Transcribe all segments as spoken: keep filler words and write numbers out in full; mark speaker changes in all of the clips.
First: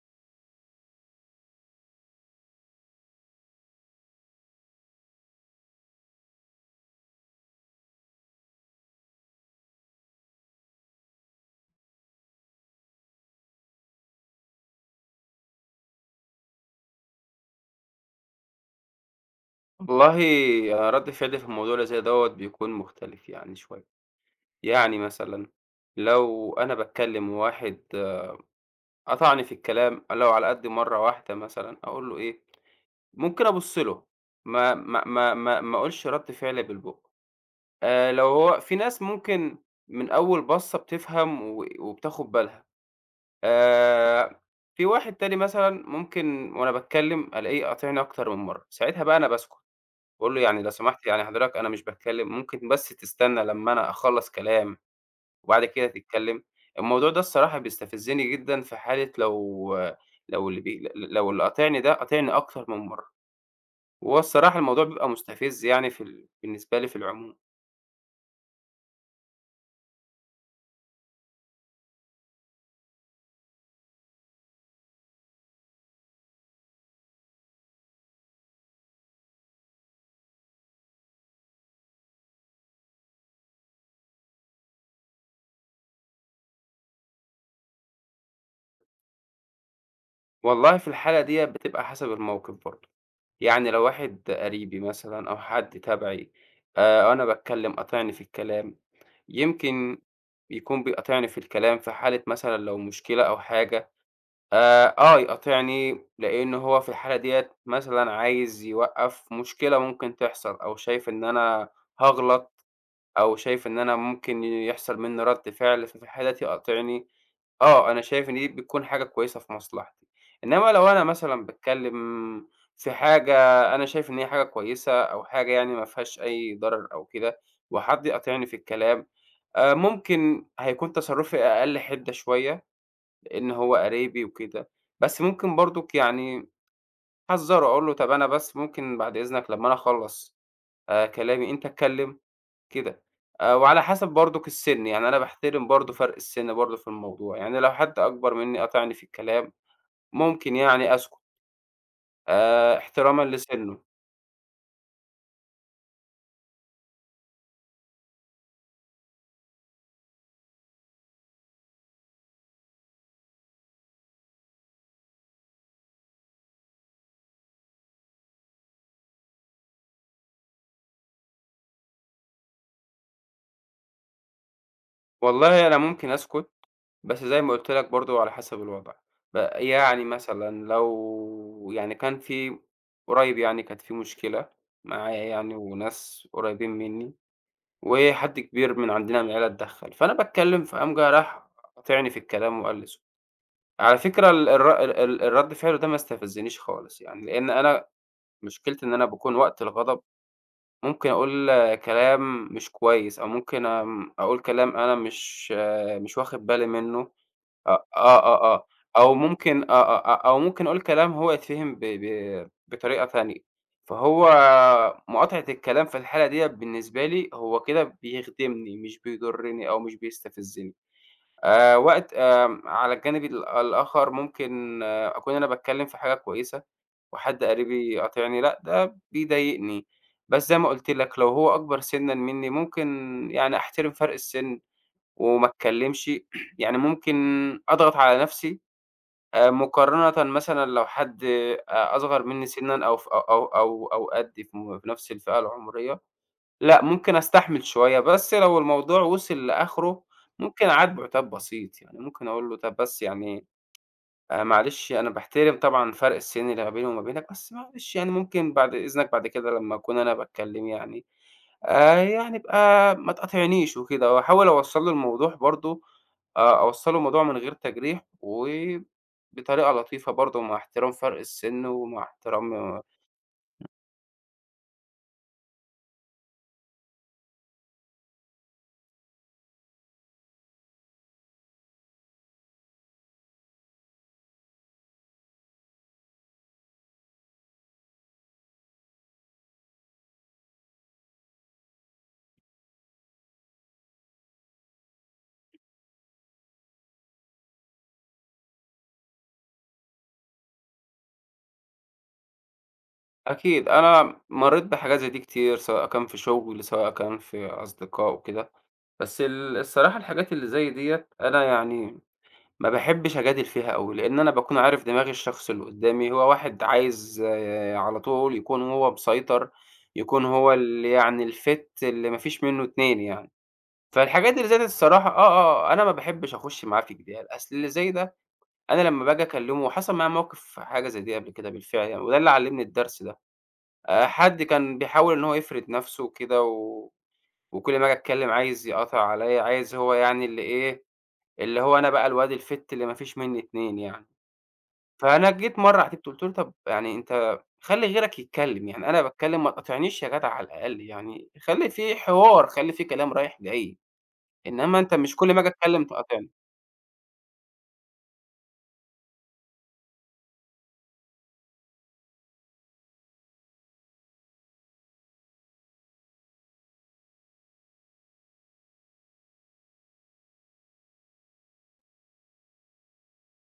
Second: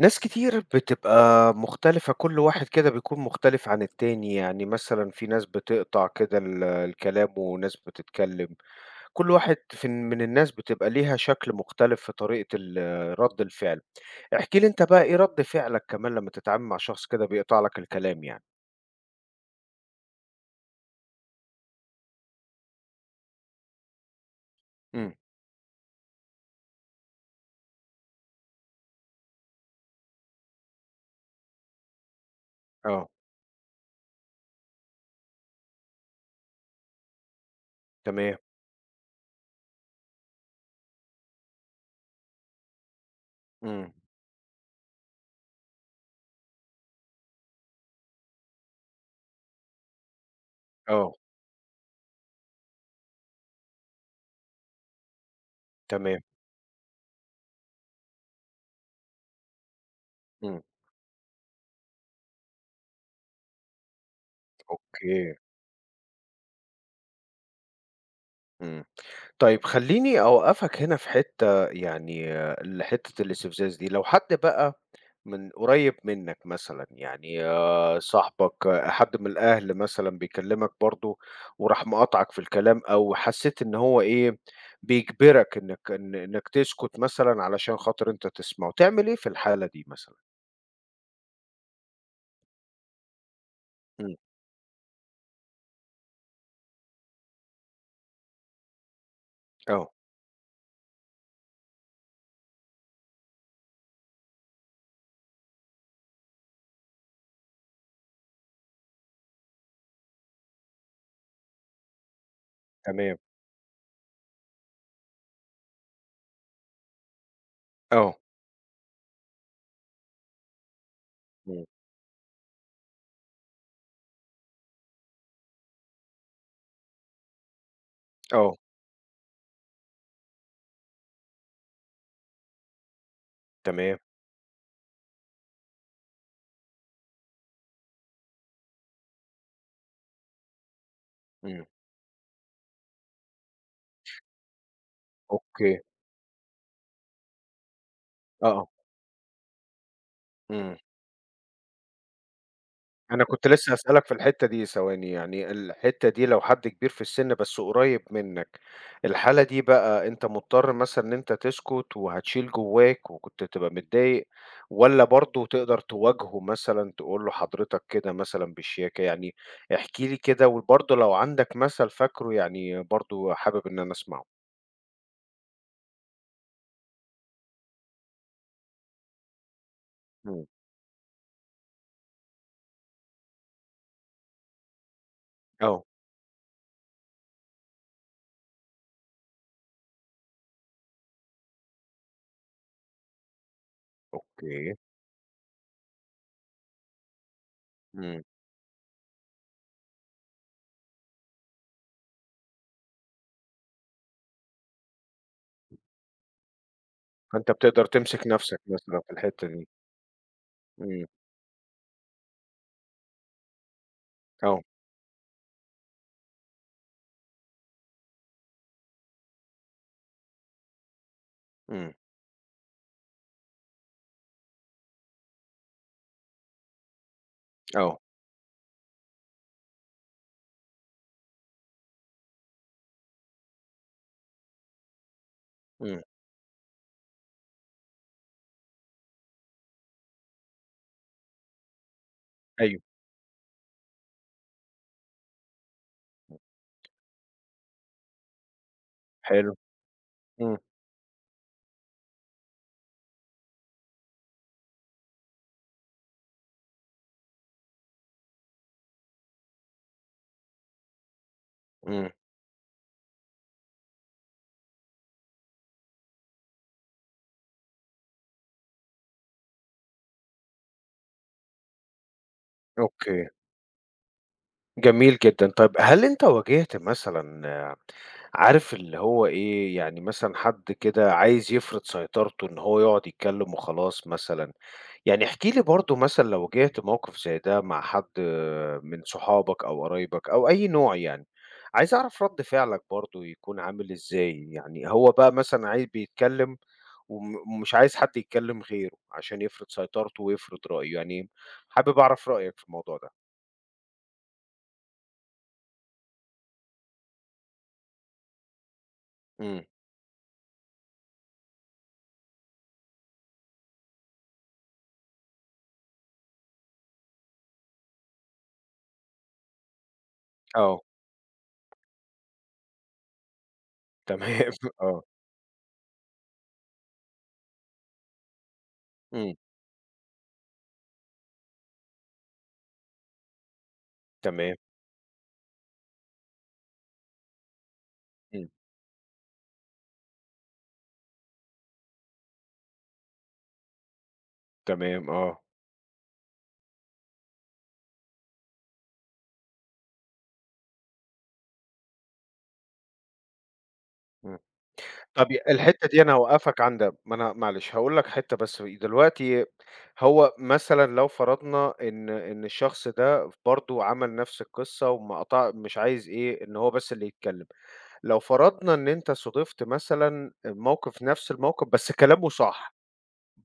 Speaker 1: ناس كتير بتبقى مختلفة، كل واحد كده بيكون مختلف عن التاني، يعني مثلًا في ناس بتقطع كده ال الكلام وناس بتتكلم، كل واحد في من الناس بتبقى ليها شكل مختلف في طريقة ال رَد الفعل، احكِ لي أنت بقى إيه رَد فعلك كمان لمّا تتعامل مع شخص كده بيقطع لك الكلام يعني؟
Speaker 2: والله رد فعلي في الموضوع اللي زي دوّة بيكون مختلف يعني شوية، يعني
Speaker 1: إمم،
Speaker 2: مثلًا لو أنا باتكلم وواحد قطعني في الكلام لو على قد مرّة واحدة مثلًا أقول له إيه،
Speaker 1: آه،
Speaker 2: ممكن أبُص له ما ما ما ما ما أقولش رد فعل بالبُق، آآ لو
Speaker 1: تمام،
Speaker 2: هو في ناس ممكن من أول بَصّة بتفهم و وبتاخد بالها،
Speaker 1: إمم،
Speaker 2: آآ في واحد تاني مثلًا ممكن وأنا باتكلم ألاقيه قاطعني أكتر من مرّة، ساعتها بقى أنا باسكت. باقول له: "يعني لو سمحت
Speaker 1: آه،
Speaker 2: يعني حضرتك أنا مش باتكلّم، ممكن بس تستنى لمّا أنا أخلّص كلام وبعد كده
Speaker 1: تمام،
Speaker 2: تتكلّم؟" الموضوع ده الصراحة بيستفزني جدًا في حالة لو لو اللي
Speaker 1: إمم،
Speaker 2: بي ل لو اللي قاطعني ده قاطعني أكتر من مرّة، وهو الصراحة الموضوع بيبقى
Speaker 1: أوكي،
Speaker 2: مستفز يعني في ال بالنسبة لي في العموم.
Speaker 1: إمم، طيب خلّيني أوقّفك هنا في حتّة يعني ال حتّة الاستفزاز دي، لو حد بقى من قريب منك مثلًا، يعني آه، صاحبك، آه، حد من الأهل مثلًا بيكلمك برضه وراح مقاطعك في الكلام، أو حسيت إن هو إيه، بيجبرك إنك إن إنك تسكت مثلًا علشان خاطر أنت تسمعه، تعمل إيه في الحالة دي مثلًا؟
Speaker 2: والله في الحالة ديّة بتبقى حسب الموقف برضه، يعني لو
Speaker 1: إمم،
Speaker 2: واحد قريبي مثلًا أو حد تبعي آآ وأنا باتكلّم قاطعني في الكلام،
Speaker 1: آه،
Speaker 2: يمكن يكون بيقاطعني في الكلام في حالة مثلًا لو مشكلة أو حاجة آآ آه، يقاطعني لإن هو في الحالة ديّة مثلًا عايز يوقّف مشكلة ممكن تحصل أو شايف إن أنا هاغلط
Speaker 1: تمام،
Speaker 2: أو شايف إن أنا ممكن يحصل منّي رَد فعل، ففي الحالة دي يقاطعني، آه، أنا
Speaker 1: آه،
Speaker 2: شايف إن دي بتكون حاجة كويسة في مصلحتي. إنّما لو أنا مثلًا
Speaker 1: إمم،
Speaker 2: باتكلّم في حاجة أنا شايف إن هي حاجة كويسة أو حاجة يعني ما فيهاش أي ضرر أو كده وحد يقاطعني في
Speaker 1: آه،
Speaker 2: الكلام، آآ ممكن هيكون تصرُّفي أقل حِدّة شوية إن هو
Speaker 1: تمام،
Speaker 2: قريبي وكده، بس ممكن برضُك يعني أحذّره، أقول له طَب أنا بس ممكن بعد إذنك لمّا أنا أخلّص آآ كلامي
Speaker 1: إمم،
Speaker 2: أنت اتكلّم، كده. آآ وعلى حسب برضُك السِن، يعني أنا باحترم
Speaker 1: أوكي،
Speaker 2: برضه فرق السِن برضه في الموضوع، يعني لو حد أكبر منّي
Speaker 1: آه،
Speaker 2: قاطعني في الكلام، ممكن
Speaker 1: إمم.
Speaker 2: يعني أسكُت آآ احترامًا
Speaker 1: أنا كنت لسه
Speaker 2: لسِنّه.
Speaker 1: هاسألك في الحتّة دي، ثواني يعني الحتّة دي لو حد كبير في السِن بس قريّب منّك، الحالة دي بقى أنت مضطر مثلًا إن أنت تسكت وهتشيل جوّاك وكنت تبقى متضايق، والّا برضه تقدر تواجهه مثلًا تقول له حضرتك كده مثلًا بشياكة، يعني احكِ لي كده وبرضه لو عندك مثل فاكره يعني برضه حابب إن أنا أسمعه؟
Speaker 2: والله أنا ممكن أسكُت بس زي ما قُلت لك برضه على حسب الوضع، ب يعني
Speaker 1: إمم،
Speaker 2: مثلًا لو يعني كان في قريب يعني كانت في مشكلة معايا يعني
Speaker 1: آه،
Speaker 2: وناس قريبين منّي، وحد كبير من عندنا من العيلة اتدخّل، فأنا باتكلّم فقام جه راح قاطعني في الكلام وقال لي اسكت. على فكرة ال
Speaker 1: أوكي،
Speaker 2: الر ال الرد فعله ده ما استفزنيش خالص يعني، لإن أنا
Speaker 1: إمم،
Speaker 2: مشكلتي إن أنا باكون وقت الغضب ممكن أقول آه، كلام مش كويس أو ممكن آمم، أقول كلام أنا مش آه، مش واخد بالي منّه
Speaker 1: فأنت بتقدر
Speaker 2: آه، آه،
Speaker 1: تمسك
Speaker 2: آه،
Speaker 1: نَفْسك
Speaker 2: آه،
Speaker 1: مثلًا في
Speaker 2: أو
Speaker 1: الحتّة
Speaker 2: ممكن
Speaker 1: دي،
Speaker 2: آه، آه، آه، أو ممكن أقول
Speaker 1: إمم،
Speaker 2: كلام هو يتفهم ب ب بطريقة تانية، فهو
Speaker 1: آه،
Speaker 2: مقاطعة الكلام في الحالة ديّة بالنسبة لي هو كده بيخدمني مش بيضرني أو مش بيستفزني، آآ
Speaker 1: إمم،
Speaker 2: وقت آمم على الجانب ال الآخر ممكن أكون أنا باتكلم في حاجة كويسة وحد قريبي
Speaker 1: آه،
Speaker 2: يقاطعني، لأ ده بيضايقني، بس زي ما قُلت لك لو هو أكبر سِنًا منّي ممكن يعني أحترم فرق السِن. وما
Speaker 1: إمم،
Speaker 2: اتكلمش، يعني ممكن أضغط على نفسي آآ مقارنةً مثلًا لو حد أ أصغر منّي
Speaker 1: أيوه،
Speaker 2: سِنًا أو ف أو أو أو أو قدّي في م في نفس الفئة العمرية، لأ ممكن أستحمل شوية، بس لو الموضوع وصل
Speaker 1: حلو.
Speaker 2: لآخره
Speaker 1: إمم،
Speaker 2: ممكن أعاتبه عتاب بسيط، يعني ممكن أقول له طَب بس يعني آآ معلش أنا باحترم طبعًا فرق السِن اللي ما بيني وما بينك، بس معلش يعني ممكن بعد إذنك بعد كده لمّا أكون أنا باتكلّم يعني آآ
Speaker 1: إمم،
Speaker 2: يعني ابقى ما تقاطعنيش وكده، واحاول أوصّل له الموضوع برضه آآ أوصّل له الموضوع من غير تجريح وبطريقة لطيفة برضه مع احترام فرق السِن ومع احترام
Speaker 1: أوكي، جميل جدًا. طيب هل أنت واجهت مثلًا عارف اللي هو إيه، يعني مثلًا حد كده عايز يفرض سيطرته إن هو يقعد يتكلم وخلاص مثلًا، يعني احكِ لي برضه مثلًا لو واجهت موقف زي ده مع حد من صحابك أو قرايبك أو أي نوع يعني، عايز أعرف رد فعلك برضه يكون عامل إزاي، يعني هو بقى مثلًا عايز بيتكلم وم ومش عايز حد يتكلم غيره عشان يفرض سيطرته ويفرض رأيه، يعني حابب أعرف رأيك في الموضوع ده.
Speaker 2: أكيد أنا مرّيت بحاجات زي دي كتير، سواء كان في شُغل، سواء كان في أصدقاء وكده، بس ال
Speaker 1: إمم،
Speaker 2: الصراحة الحاجات اللي زي ديّة أنا يعني ما باحبش أجادل فيها أوي، لإن أنا باكون عارف دماغ الشخص اللي قدّامي، هو واحد عايز آه، على طول يكون هو مسيطر، يكون هو
Speaker 1: آه،
Speaker 2: اللي يعني الfit اللي ما فيش منّه اتنين يعني. فالحاجات اللي
Speaker 1: تمام،
Speaker 2: زي ديّة
Speaker 1: آه،
Speaker 2: الصراحة آه، آه، أنا ما باحبش أخُش معاه في جدال، أصل اللي زي ده أنا لمّا باجي
Speaker 1: إمم،
Speaker 2: أكلّمه وحصل معايا موقف حاجة زي دي قبل كده بالفعل يعني، وده اللي علّمني الدرس ده. آآ حد
Speaker 1: تمام،
Speaker 2: كان بيحاول إن هو يفرض نَفْسه وكده و وكل ما آجي أتكلّم
Speaker 1: إمم،
Speaker 2: عايز يقاطع عليّا، عايز هو يعني اللي إيه، اللي هو أنا بقى الواد الfit اللي ما فيش منّي اتنين يعني.
Speaker 1: تمام،
Speaker 2: فأنا
Speaker 1: آه،
Speaker 2: جيت مرّة على تيتو قُلت له: "طب يعني أنت خلّي غيرك يتكلّم، يعني أنا باتكلّم ما تقاطعنيش يا جدع على الأقل يعني، خلّي في حوار، خلّي في كلام رايح جاي،
Speaker 1: إمم.
Speaker 2: إنّما أنت مش
Speaker 1: طب
Speaker 2: كل
Speaker 1: ي
Speaker 2: ما آجي أتكلّم
Speaker 1: الحتّة دي أنا
Speaker 2: تقاطعني."
Speaker 1: هاوقّفك عند ما أنا معلش هاقول لك حتّة بس دلوقتي هو مثلًا لو فرضنا إن إن الشخص ده برضه عمل نفس القصّة وما قطع مش عايز إيه، إن هو بس اللي يتكلّم، لو فرضنا إن أنت صادفت مثلًا موقف نفس الموقف بس كلامه صح،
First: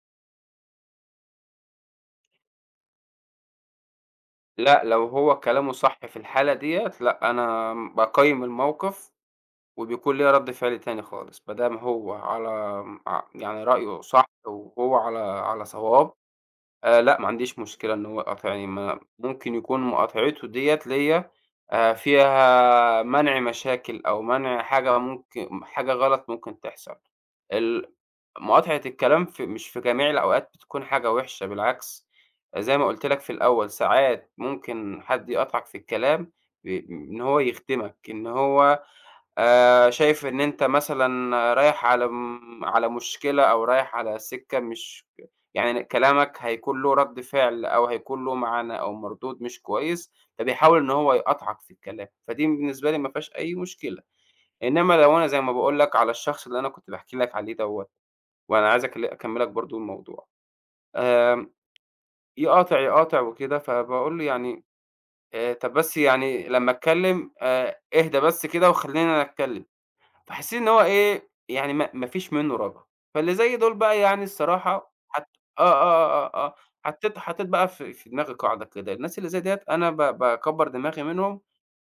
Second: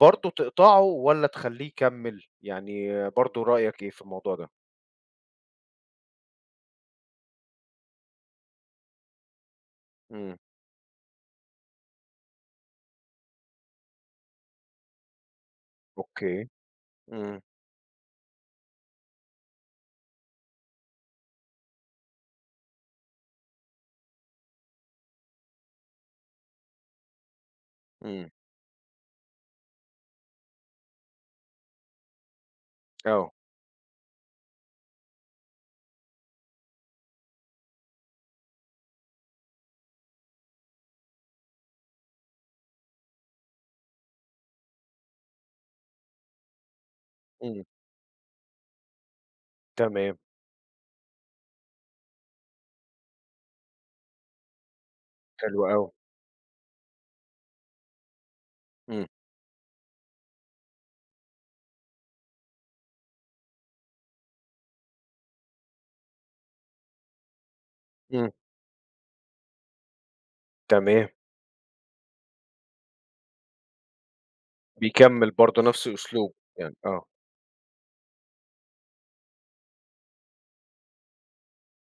Speaker 1: برضه تقطعه والّا تخلّيه يكمّل؟ يعني برضه رأيك إيه في الموضوع ده؟
Speaker 2: لأ، لو هو كلامه صح في الحالة ديّة، لأ أنا باقيّم الموقف وبيكون ليّا
Speaker 1: إمم،
Speaker 2: رَد فعل تاني خالص، ما دام هو على ع يعني رأيه صح وهو على على صواب
Speaker 1: أوكي،
Speaker 2: آآ لأ، ما
Speaker 1: إمم.
Speaker 2: عنديش مشكلة إن هو يقاطع يعني ما ممكن يكون مقاطعته ديّة ليّا آآ فيها منع مشاكل أو منع حاجة ممكن حاجة غلط ممكن تحصل. ال
Speaker 1: إمم،
Speaker 2: مقاطعة الكلام في مش في جميع الأوقات بتكون حاجة وحشة، بالعكس زي ما قُلت لك في
Speaker 1: آه،
Speaker 2: الأول، ساعات ممكن حد يقاطعك في الكلام ب إن هو يخدمك، إن هو آآ شايف إن أنت مثلًا رايح على م على مشكلة أو رايح على سكة مش يعني كلامك هيكون له رَد
Speaker 1: إمم،
Speaker 2: فعل أو هيكون له معنى أو مردود مش كويس،
Speaker 1: تمام،
Speaker 2: فبيحاول إن هو يقاطعك في الكلام، فدي بالنسبة لي ما فيهاش أي مشكلة. إنما لو أنا زي ما
Speaker 1: حلو
Speaker 2: باقول
Speaker 1: أوي،
Speaker 2: لك على الشخص اللي أنا كنت باحكي لك عليه دوّة، وأنا عايز أكل
Speaker 1: إمم،
Speaker 2: أكمّلك برضه الموضوع، آمم يقاطع، يقاطع وكده، فباقول له يعني آآ طَب بس يعني لمّا أتكلّم آآ اهدى
Speaker 1: إمم،
Speaker 2: بس كده وخلّيني أنا أتكلّم. فحسيت إن هو
Speaker 1: تمام،
Speaker 2: إيه، يعني ما ما فيش منّه رجا، فاللي زي دول بقى يعني الصراحة حت
Speaker 1: بيكمّل
Speaker 2: آه،
Speaker 1: برضه نفس
Speaker 2: آه، آه،
Speaker 1: أسلوبه
Speaker 2: آه، اه
Speaker 1: يعني، آه،
Speaker 2: حطّيت حطّيت بقى في في دماغي قاعدة كده، الناس اللي زي ديّة أنا ب باكبّر دماغي منهم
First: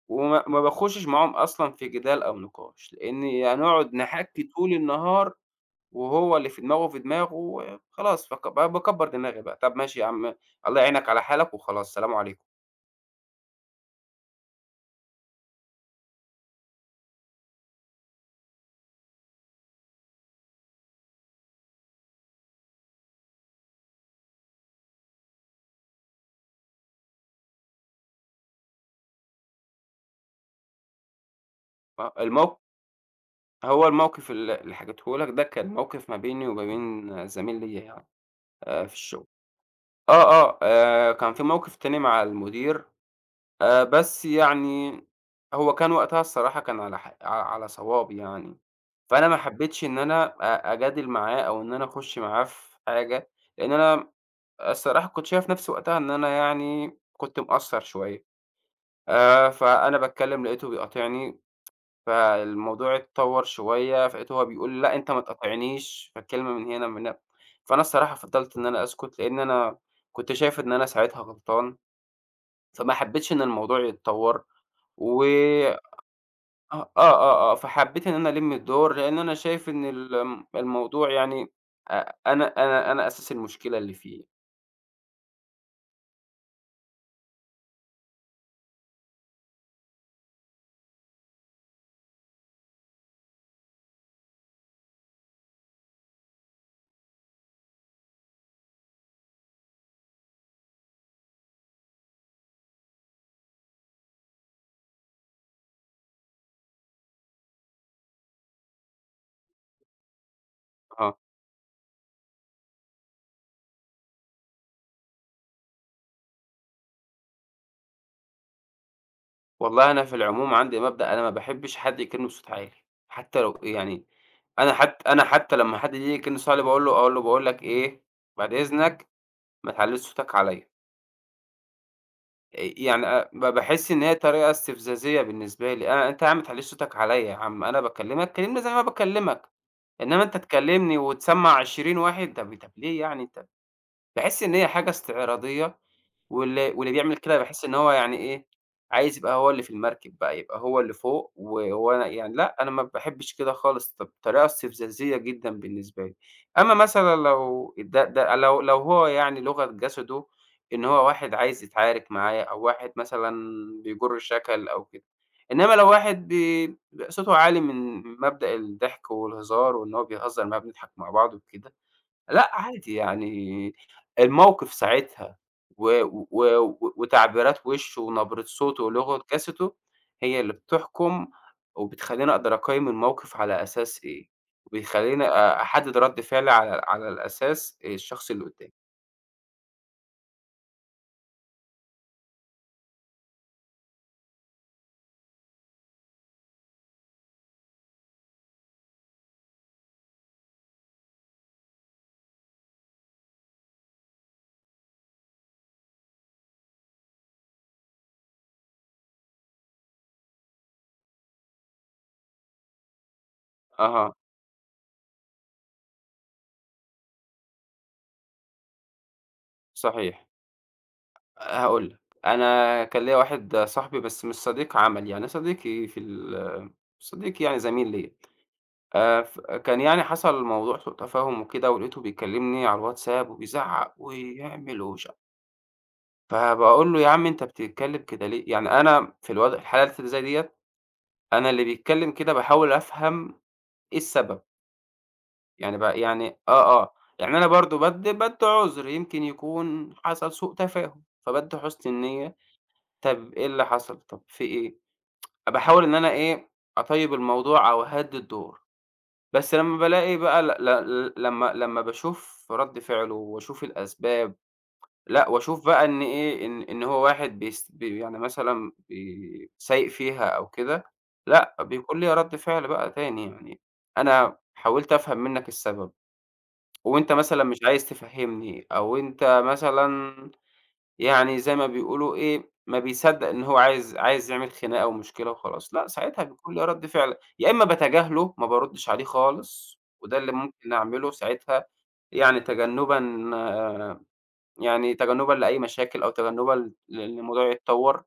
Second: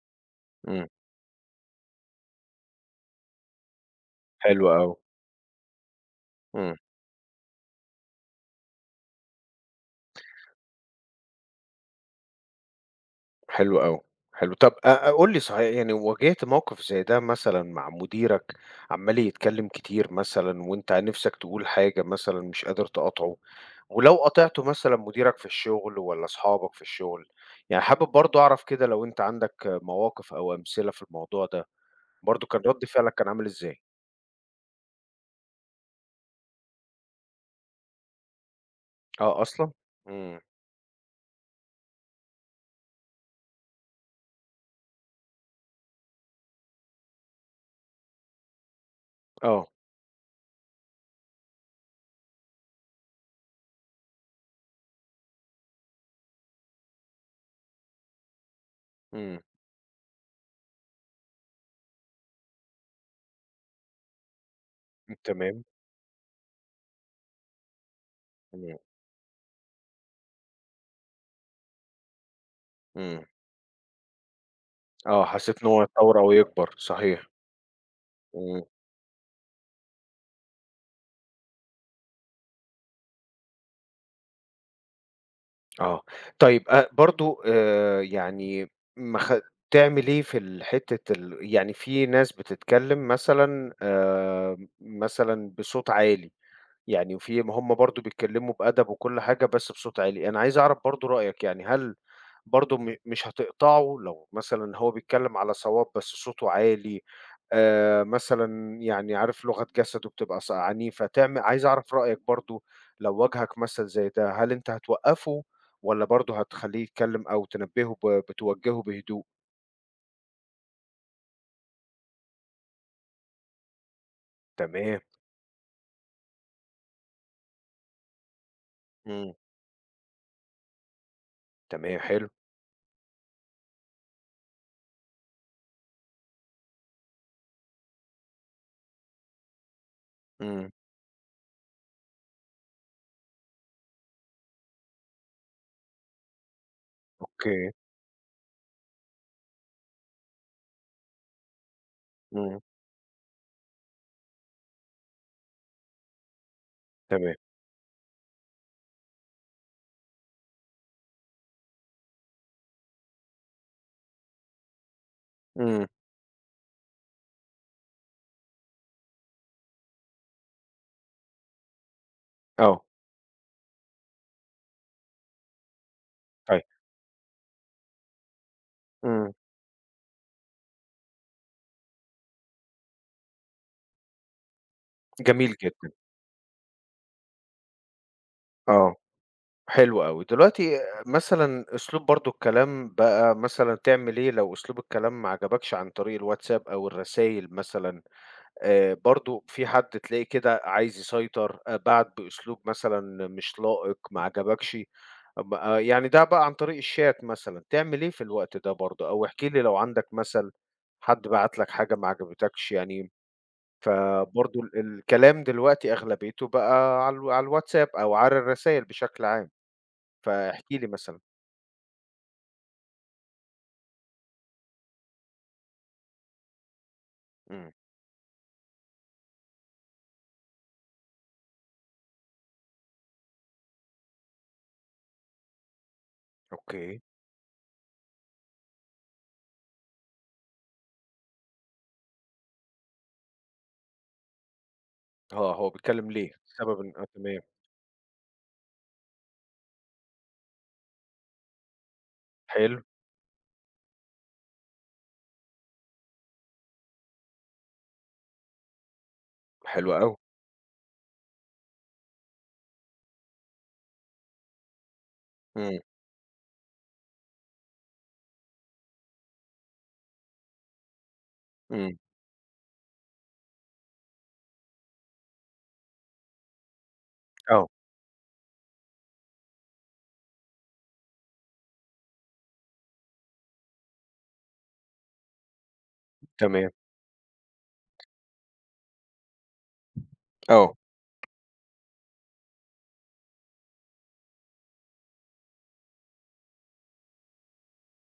Speaker 2: وما ما
Speaker 1: إمم،
Speaker 2: باخشش معاهم أصلًا في جدال أو نقاش، لإني هنقعد نحَكّي
Speaker 1: حلو
Speaker 2: طول
Speaker 1: أوي،
Speaker 2: النهار وهو اللي في
Speaker 1: إمم،
Speaker 2: دماغه في دماغه خلاص فك ب باكبّر دماغي بقى، طَب ماشي يا عم الله يعينك على حالك وخلاص سلام عليكم،
Speaker 1: حلو أوي، حلو، طَب أ أ قُل لي صحيح يعني واجهت موقف زي ده مثلًا مع مديرك عمّال يتكلّم كتير مثلًا وأنت نِفْسك تقول حاجة مثلًا مش قادر تقاطعه، ولو قاطعته مثلًا مديرك في الشغل والّا أصحابك في الشغل، يعني حابب برضه أعرف كده لو أنت عندك مواقف أو أمثلة في الموضوع ده،
Speaker 2: ما
Speaker 1: برضه كان
Speaker 2: الموق
Speaker 1: رَد فعلك كان عامل إزاي؟
Speaker 2: هو الموقف ال اللي حكيته لك ده كان موقف ما بيني وما بين زميل ليّا يعني آآ في الشغل.
Speaker 1: آه أصلًا؟
Speaker 2: آه،
Speaker 1: إمم،
Speaker 2: آه، آآ كان في موقف تاني مع المدير، آآ بس يعني هو كان وقتها الصراحة كان على ح ع على صواب يعني، فأنا ما
Speaker 1: آه،
Speaker 2: حبيتش إن أنا أ أجادل معاه أو إن أنا أخش معاه في حاجة، لإن أنا الصراحة كنت شايف نفسي وقتها إن أنا يعني كنت مقصّر شوية،
Speaker 1: إمم،
Speaker 2: آآ فأنا باتكلّم لقيته بيقاطعني، فالموضوع اتطوّر شوية، فلقيته هو بيقول لي: "لأ، أنت ما
Speaker 1: تمام،
Speaker 2: تقاطعنيش." فالكلمة من هنا من هنا، فأنا الصراحة فضّلت إن
Speaker 1: إمم،
Speaker 2: أنا أسكت، لإن أنا كنت شايف إن أنا ساعتها غلطان. فما
Speaker 1: إمم،
Speaker 2: حبيتش إن الموضوع يتطور، و
Speaker 1: آه، حسيت إن هو يتطور أو يكبر،
Speaker 2: آه، آه،
Speaker 1: صحيح،
Speaker 2: آه، آه، فحبيت إن أنا ألِم
Speaker 1: إمم،
Speaker 2: الدور، لإن أنا شايف إن الم الموضوع يعني أ أنا أنا أنا أساس المشكلة اللي فيه،
Speaker 1: آه، طيب أ برضه آآ، يعني ما خ تعمل إيه في ال حتة ال يعني في ناس بتتكلم مثلًا آآ، مثلًا بصوت عالي. يعني وفي ما هم برضه بيتكلموا بأدب وكل حاجة بس بصوت عالي، أنا عايز أعرف برضه رأيك يعني هل برضه م مش هتقطعه لو مثلًا هو بيتكلم على صواب بس صوته عالي، آآ مثلًا يعني عارف لغة جسده بتبقى ص عنيفة،
Speaker 2: آه،
Speaker 1: تعم عايز أعرف رأيك برضه لو واجهك مثل زي ده، هل أنت هتوقّفه والّا برضه هتخلّيه يتكلم أو تنبّهه ب بتوجّهه بهدوء؟
Speaker 2: والله أنا في العموم عندي مبدأ أنا ما باحبش حد يكلمني بصوت عالي، حتى لو يعني أنا
Speaker 1: تمام،
Speaker 2: حت أنا حتى لمّا حد ييجي يكلمني بصوت عالي باقول له أقول له: "باقول لك إيه، بعد إذنك
Speaker 1: إمم،
Speaker 2: ما تعلّيش صوتك عليَّ."
Speaker 1: تمام حلو،
Speaker 2: آآ، يعني أ ب باحس إن هي طريقة استفزازية بالنسبة لي، أنا أنت يا عم ما تعلّيش صوتك عليَّ يا عم، أنا باكلمك كلمني زي ما باكلمك. إنما أنت
Speaker 1: إمم،
Speaker 2: تكلّمني وتسمّع عشرين واحد، طَب طَب ليه يعني؟ طَب باحس إن هي حاجة استعراضية واللي واللي بيعمل كده باحس
Speaker 1: أوكي،
Speaker 2: إن هو يعني إيه، عايز يبقى هو اللي في المركب بقى، يبقى هو اللي فوق، وهو أنا يعني لأ،
Speaker 1: إمم،
Speaker 2: أنا ما باحبش كده خالص، ط بطريقة استفزازية جدًا بالنسبة لي. أمّا مثلًا
Speaker 1: تمام،
Speaker 2: لو ده ده لو لو هو يعني لغة جسده إن هو واحد عايز يتعارك معايا، أو واحد مثلًا بيجُر الشكل أو كده، إنّما
Speaker 1: إمم،
Speaker 2: لو واحد بي بيبقى صوته عالي من مبدأ الضحك والهزار، وإن هو بيهزر معايا بنضحك مع بعض وكده لأ
Speaker 1: آه،
Speaker 2: عادي يعني الموقف ساعتها و و
Speaker 1: طيب،
Speaker 2: و وتعبيرات وشه ونبرة صوته ولغة
Speaker 1: إمم،
Speaker 2: جسده هي اللي بتحكم وبتخلّيني أقدر أقيّم الموقف على أساس إيه، وبيخلّيني
Speaker 1: جميل
Speaker 2: أ
Speaker 1: جدًا.
Speaker 2: أحدد رَد فعلي على على الأساس الشخص اللي قدّامي.
Speaker 1: آه، حلو أوي. دلوقتي مثلًا أسلوب برضه الكلام بقى مثلًا تعمل إيه لو أسلوب الكلام ما عجبكش عن طريق الWhatsApp أو الرسايل مثلًا، آآ برضه في حد تلاقيه كده عايز يسيطر، آآ بعت بأسلوب مثلًا مش لائق، ما عجبكش، م آآ يعني ده بقى عن طريق الchat مثلًا، تعمل إيه في الوقت ده برضه؟ أو احكِ لي لو عندك مثل حد بعت لك حاجة ما عجبتكش يعني،
Speaker 2: أها،
Speaker 1: فبرضه ال الكلام دلوقتي أغلبيته بقى على ال على الWhatsApp أو على الرسايل بشكل عام.
Speaker 2: صحيح.
Speaker 1: فاحكِ لي مثلًا.
Speaker 2: هاقول لك، أنا كان ليّا واحد صاحبي بس مش صديق عمل، يعني صديقي في ال صديقي يعني
Speaker 1: إمم.
Speaker 2: زميل ليّا. آآ ف كان يعني حصل الموضوع سوء تفاهم وكده، ولقيته بيكلمني على الواتساب وبيزعّق ويعمل ومش ع فباقول له:
Speaker 1: أوكي.
Speaker 2: "يا عم أنت بتتكلم كده ليه؟" يعني أنا في الوضع الحالات اللي زي ديّة، أنا اللي بيتكلم كده باحاول أفهم إيه السبب،
Speaker 1: آه، هو
Speaker 2: يعني ب
Speaker 1: بيتكلّم
Speaker 2: يعني
Speaker 1: ليه؟ سبب
Speaker 2: آه، آه،
Speaker 1: إن آه
Speaker 2: يعني
Speaker 1: تمام،
Speaker 2: أنا برضه بادّي بادّي عُذر يمكن يكون حصل سوء تفاهم، فبادّي حُسن النية،
Speaker 1: حلو.
Speaker 2: طَب إيه اللي حصل، طَب في إيه؟ باحاول إن أنا إيه، أطيّب الموضوع أو أهدّي الدور. بس لمّا
Speaker 1: حلو أوي.
Speaker 2: بالاقي بقى ل ل لمّا لمّا باشوف رَد فعله واشوف الأسباب، لأ واشوف
Speaker 1: إمم،
Speaker 2: بقى إن إيه، إن إن هو واحد بيس بي يعني مثلًا بي سايق فيها أو كده، لأ
Speaker 1: إمم.
Speaker 2: بيكون ليّا رَد فعل بقى تاني يعني، أنا حاولت أفهم منّك السبب وأنت مثلًا مش
Speaker 1: آه،
Speaker 2: عايز تفهّمني أو أنت مثلًا يعني زي ما بيقولوا إيه، ما بيصدّق إن هو عايز عايز يعمل خناقة ومشكلة وخلاص، لأ ساعتها بيكون ليّا
Speaker 1: تمام.
Speaker 2: رَد فعل، يا إمّا باتجاهله ما باردّش عليه خالص، وده اللي ممكن
Speaker 1: آه،
Speaker 2: أعمله ساعتها يعني تجنُّبًا آه، يعني تجنُّبًا لأي مشاكل أو تجنُّبًا ل لإن الموضوع يتطوّر،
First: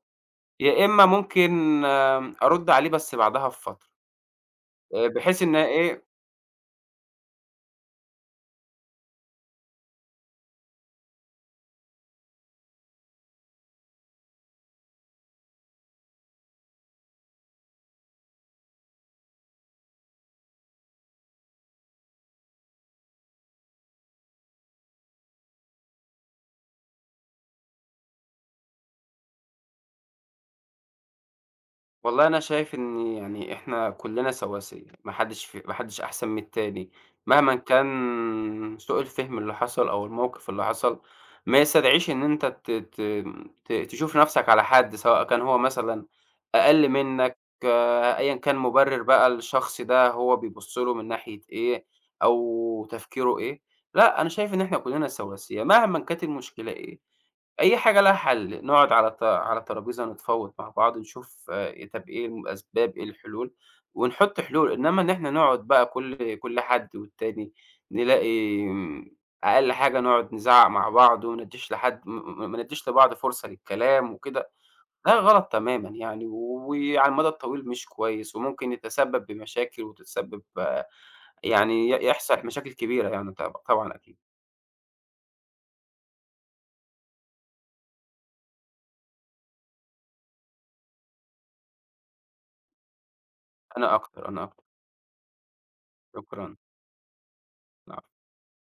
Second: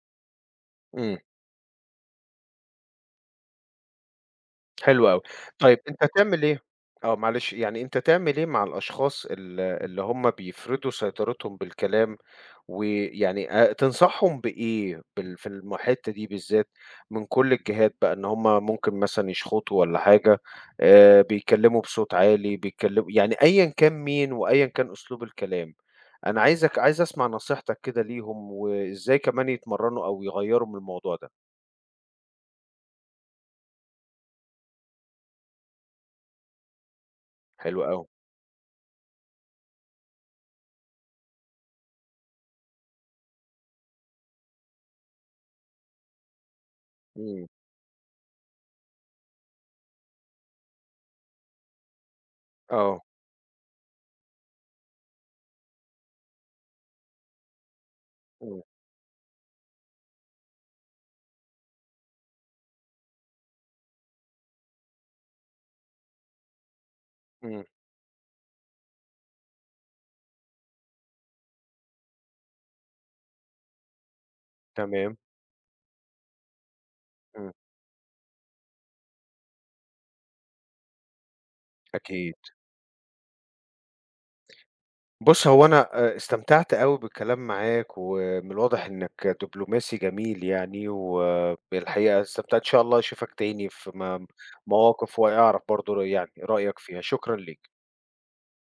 Speaker 2: يا إمّا
Speaker 1: إمم.
Speaker 2: ممكن آمم أرُد عليه بس بعدها بفترة، آآ
Speaker 1: حلو أوي.
Speaker 2: بحيث إن
Speaker 1: طيب
Speaker 2: إيه
Speaker 1: أنت تعمل إيه آه، معلش، يعني أنت تعمل إيه مع الأشخاص ال اللي هم بيفرضوا سيطرتهم بالكلام ويعني آآ تنصحهم بإيه بال في الم الحتّة دي بالذات من كل الجهات بقى، إن هم ممكن مثلًا يشخطوا والّا حاجة، آآ بيتكلّموا بصوت عالي، بيتكلّموا يعني أيًا كان مين وأيًا كان أسلوب الكلام، أنا عايزك عايز أسمع نصيحتك كده ليهم، وإزاي كمان يتمرّنوا أو يغيّروا من الموضوع ده.
Speaker 2: والله أنا شايف إن يعني إحنا كلّنا سواسية، ما حدّش ف ما حدّش أحسن من التاني، مهما
Speaker 1: حلو أوي.
Speaker 2: كان سوء الفهم اللي حصل أو الموقف اللي حصل، ما يستدعيش إن أنت ت ت ت تشوف نَفْسك على حد، سواء كان هو مثلًا أقل منّك،
Speaker 1: إمم.
Speaker 2: آه، أيًا كان مُبرِّر بقى الشخص ده هو بيبُص له من ناحية إيه أو
Speaker 1: آه.
Speaker 2: تفكيره إيه، لأ، أنا شايف إن إحنا كلّنا سواسية مهما كانت المشكلة إيه. أي حاجة لها
Speaker 1: إمم.
Speaker 2: حل، نقعد على الت على الترابيزة نتفاوض مع بعض، نشوف آآ طب إيه الأسباب، إيه الحلول، ونحط حلول، إنما إن إحنا نقعد بقى كل كل حد والتاني
Speaker 1: إمم.
Speaker 2: نلاقي آمم، أقل حاجة نقعد نزعّق مع بعض، وما ندّيش لحد م م ما ندّيش لبعض فرصة للكلام وكده، ده
Speaker 1: تمام.
Speaker 2: غلط تمامًا يعني، وعلى المدى
Speaker 1: إمم.
Speaker 2: الطويل مش كويس، وممكن يتسبب بمشاكل وتتسبب آه، يعني ي
Speaker 1: أكيد.
Speaker 2: يحصل مشاكل كبيرة يعني طب طبعًا أكيد.
Speaker 1: بُص، هو أنا آآ استمتعت أوي بالكلام معاك، ومن الواضح إنك دبلوماسي جميل يعني، وبالحقيقة استمتعت إن شاء الله أشوفك تاني في
Speaker 2: أنا
Speaker 1: م
Speaker 2: أكتر، أنا أكتر،
Speaker 1: مواقف وأعرف برضه ر يعني
Speaker 2: شكرًا.
Speaker 1: رأيك فيها، شكرًا ليك.
Speaker 2: نعم.